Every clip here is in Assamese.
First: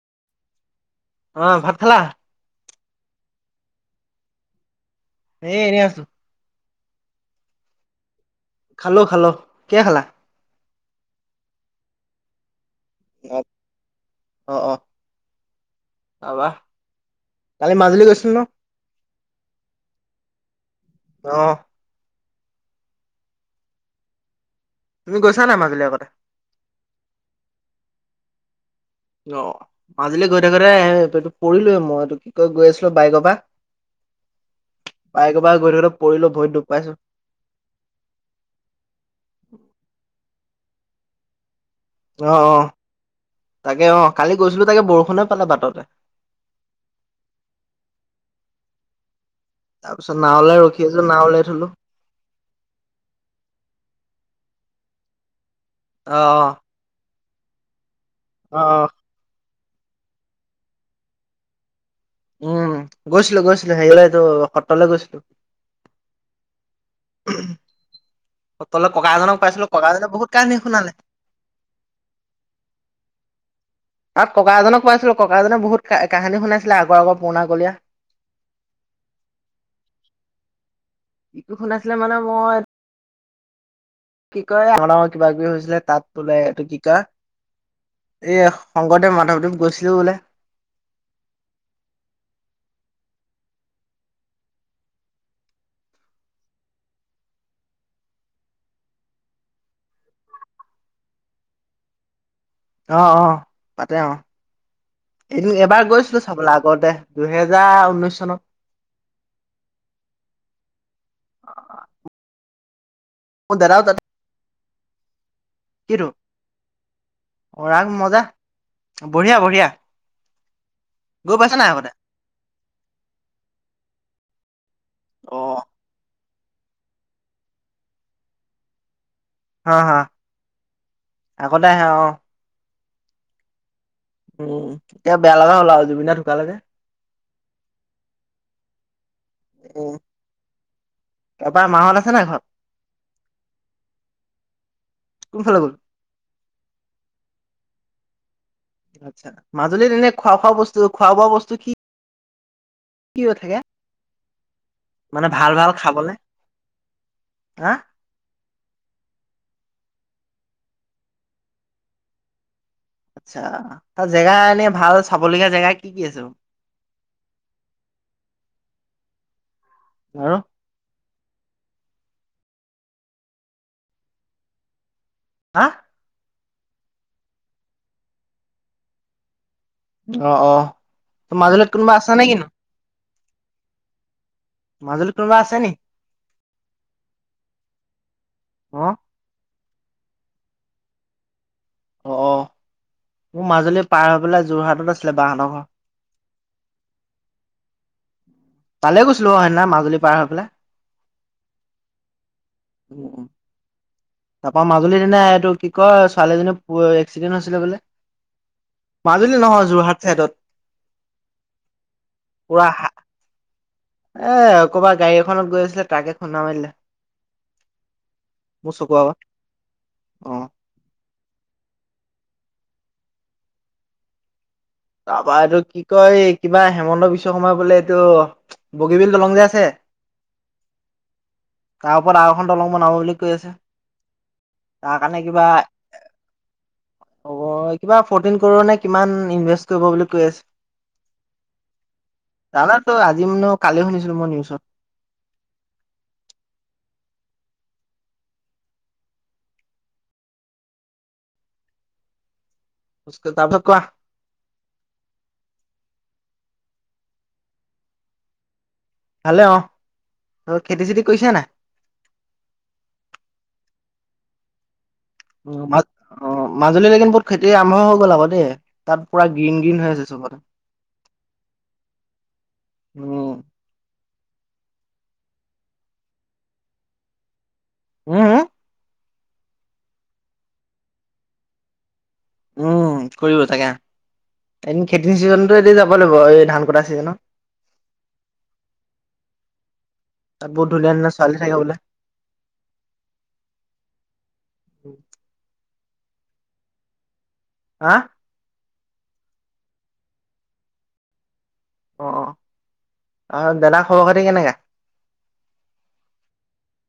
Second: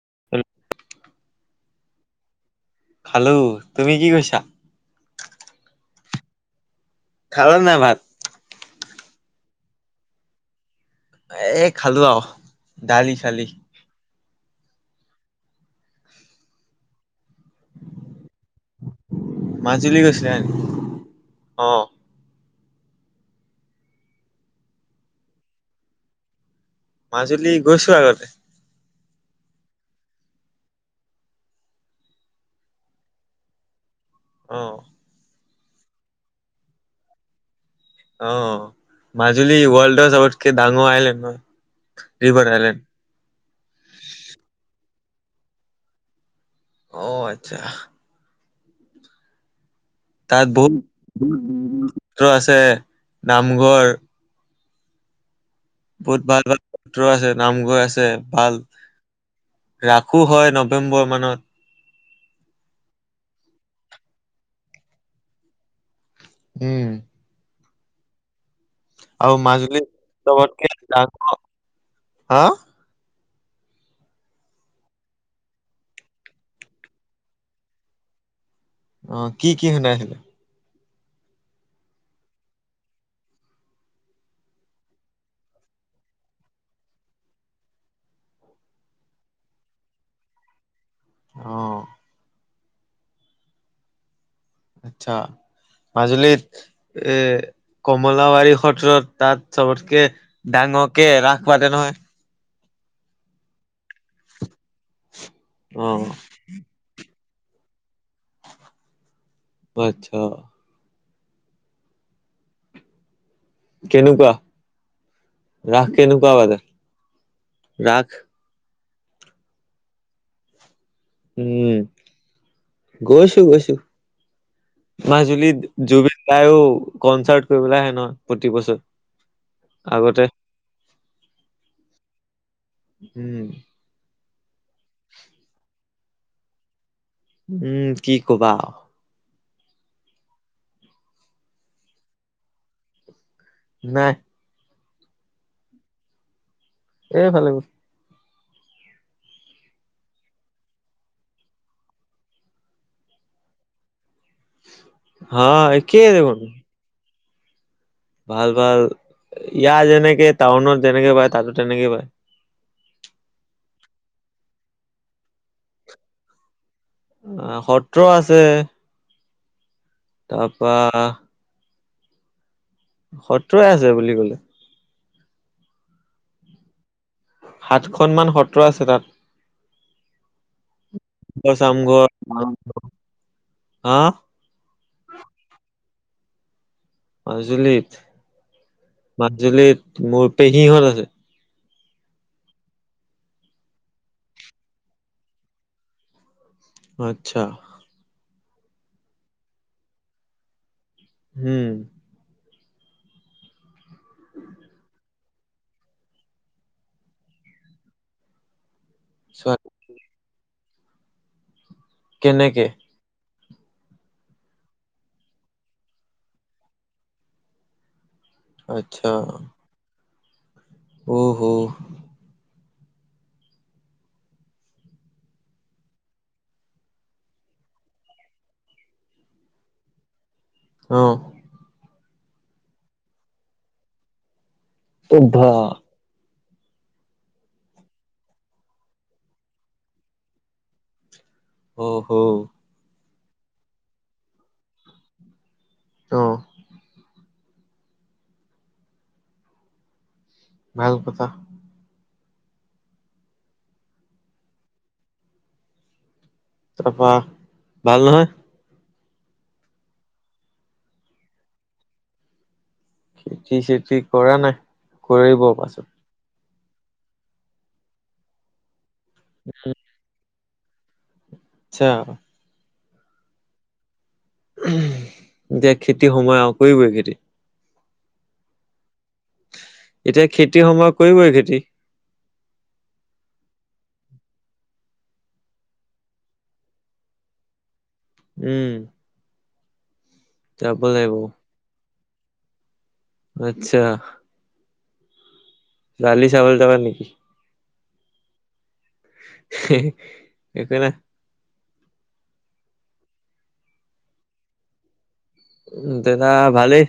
[unintelligible] অ' ভাত খালা। খালোঁ, তুমি কি কৰিছা। এ, এনেই আছো। খালা নে নাই ভাত। খালো, খালো কিহৰে খালা। এ খালো আৰু দালি, চালি অ' অ' তাৰপা, কালি মাজুলী গৈছিল ন। মাজুলী গৈছিল নেকি? অ' তুমি, গৈছা নাই মাজুলী আগতে? মাজুলী গৈছো আগতে। অ', মাজুলী গৈ থাকোতে এ [unintelligible] পৰিলোৱে মই, এইটো কি কয়, গৈ আছিলোঁ বাইকৰ পৰা অ' [unintelligible] গৈ থাকোঁতে পৰিলো, ভৰিত দুখ পাইছোঁ। অ', মাজুলি ৱৰ্ল্ডৰ চবত কে ডাঙৰ আইলেণ্ড হয়। অ', ৰিভাৰ অ, আইলেণ্ড তাকে অ, কালি গৈছিলো তাকে বৰষ ষুণে পালে বাটতে অ', আচ্ছা তাৰপিছত তাত নাৱলৈ বহুত ৰখি আছো নাওলৈ থলো [unintelligible] আছে, নামঘৰ অ বহুত ভাল ভাল সত্ৰ আছে। নামঘৰ আছ ছে, অ ভাল অ ৰাসো হয় নৱেম্বৰ মানত। উম, গৈছিলো, গৈছিলো হেৰিলৈ তোৰ সত্ৰলৈ গৈছিলো। উম [inaudible] সত্ৰলৈ ককা এজনক আৰু, পাইছিলো মাজুলী ককাজনে বহুত কাহিনী ছবতকে শুনালে ডাঙৰ, হাঁ তাত, ককা এজনক পাইছিলো ককাজনে বহুত কাহিনী শুনাইছিলে আগৰ আগৰ পুৰণা কলীয়া। অ' কি কি শুনাইছিলে? কিটো শুনাইছিলে মানে মই, কি কয় আমাৰ ডাঙৰ কিবা কিবি হৈছিলে। তাত বোলে এইটো কি কয় এই শংকৰদেৱ, মাধৱদেৱ গৈছিল বোলে। অহ আচ্ছা মাজুলীত এ কমলাবাৰী সত্ৰত তাত চবতকে ডাঙৰকে ৰাস পাতে নহই। অ' অ' পাতে অ'। এদিন এবাৰ অ গৈছিলো চাবলৈ আগতে। দুহেজাৰ ঊনৈশ চনত। আচ্ছা। অহ, অহ [unintelligible] কেনেকুৱা? ৰাস কিটো কেনেকুৱা পালে অ ৰাগ ৰাস? মজা বঢ়িয়া বঢ়িয়া। গৈ পাইছা নাই উম, আগতে গৈছো গৈছো অ মাজুলীত জুবিন দাইয়ো কনচাৰ্ট কৰিবলৈ আহে নহয় প্ৰতি বছৰ। হা হা, আগতে আগতে আহে অ'। উম। অ'। এতিয়া বেয়া লগা হল আৰু জুবিন দা ঢুকালে যে। উম, কি কবা। উ, তাৰপা মাহত আছে নাই ঘৰত? নাই। কোনফালে গল? এ ফালে গল। আচ্ছা, মাজুলীত এনে খোৱা খোৱা বস্তু খোৱা বোৱা বস্তু কি কি হৈ থাকে? মানে হা ভাল ভাল একে খাবলে দেখোন। হা? ভাল ভাল ইয়াৰ যেনেকে টাউনত যেনেকে পায় তাতো তেনেকে পায়। আচ্ছা, তাত জেগা এনে ভাল চাবলগীয়া জেগা কি কি আছে? অ', সত্ৰ আছে। আৰু তাৰপা সত্ৰই আছে বুলি ক'লে। হা? সাতখনমান সত্ৰ আছে তাত। অ', অ', মাজুলীত কোনোবা আছা নে কিনো? আহ? মাজুলীত কোনোবা আছে নি? মাজুলীত অ মাজুলীত মোৰ পেহিহঁত আছে। অ', অ', মোৰ মাজুলী পাৰ হৈ পেলাই যোৰহাটত আছিলে বাহতৰ ঘৰ। আচ্ছা। তালে গৈছিলো অ' সেইদিনা মাজুলী পাৰ হৈ পেলাই। হুম। উ, উ, তাৰাপা মাজুলীত সিদিনা এইটো কি কয় ছোৱালীজনী এক্সিডেণ্ট হৈছিলে বোলে। মাজুলী চোৱা নহয় যোৰহাট চাইদত। কেনেকে? এ কবাৰ গাড়ী এখনত গৈ আছিলে ট্ৰাকে খুন্দা মাৰিলে। মোৰ চকুৰ আচ্ছা। আগত অ অহ। তাৰপা এইটো কি কয় কিবা হিমন্ত বিশ্ব শৰ্মা বোলে এইটো বগীবিল দলং যে আছে আহ। তাৰ আৰু এখন দলং বনাব বুলি কৈ আছে। তাৰ কাৰণে কিবা বা হ'ব, এ কিবা ফ'ৰ্টিন ক'ৰোৰ নে কিমান ইনভে কৰিব বুলি কৈ আছে। আহ হ' দিম ন কালি শুনিছিলো মোৰ নিউজত। তো' ভাল কথা। [unintelligible] তাছত কোৱা। তাৰপা, ভাল নহয়? ভালে অ। [unintelligible] খেতি চেতি কৰিছে নাই? খেতি চেতি কৰা নাই। কৰিব পাছত। মাজুলী [unintelligible] খেতি আৰম্ভ হৈ গ'ল আকৌ দেই। তাত পুৰা গ্ৰীণ গ্ৰীণ হৈ আছে চবতে। আচ্ছা উম এতিয়া খেতি সময় আও, কৰিবই খেতি উম, উ। এতিয়া খেতিৰ সময়, কৰিবই খেতি। উম, কৰিব তাকে। এদিন খেতিৰ চিজনতো এতি যাব লাগিব, এই ধান কটা চিজনত। উম তাত বহুত যাব ধুনীয়া ধুনীয়া লাগিব ছোৱালী থাকে বোলে আচ্ছা [inaudible] ছোৱালী চাবলৈ যাবা নেকি? আ একো নাই। অ', [unintelligible] দাদাৰ খবৰ খাতি কেনেকা? উম, দেতা ভালেই।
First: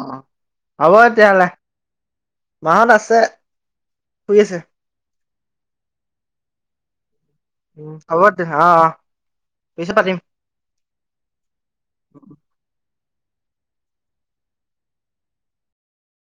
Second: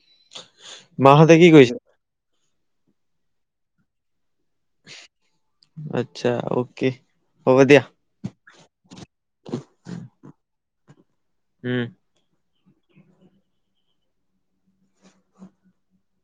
অ', হ'ব মাহঁতে কি তেতিয়াহ'লে। কৰিছে মাহঁত আছে। শুই আছে। আচ্ছা, অ'কে। হ'ব দিয়া উম, হ'ব তেতিয়াহ'লে। অ', অ'। পিছত পাতিম। উম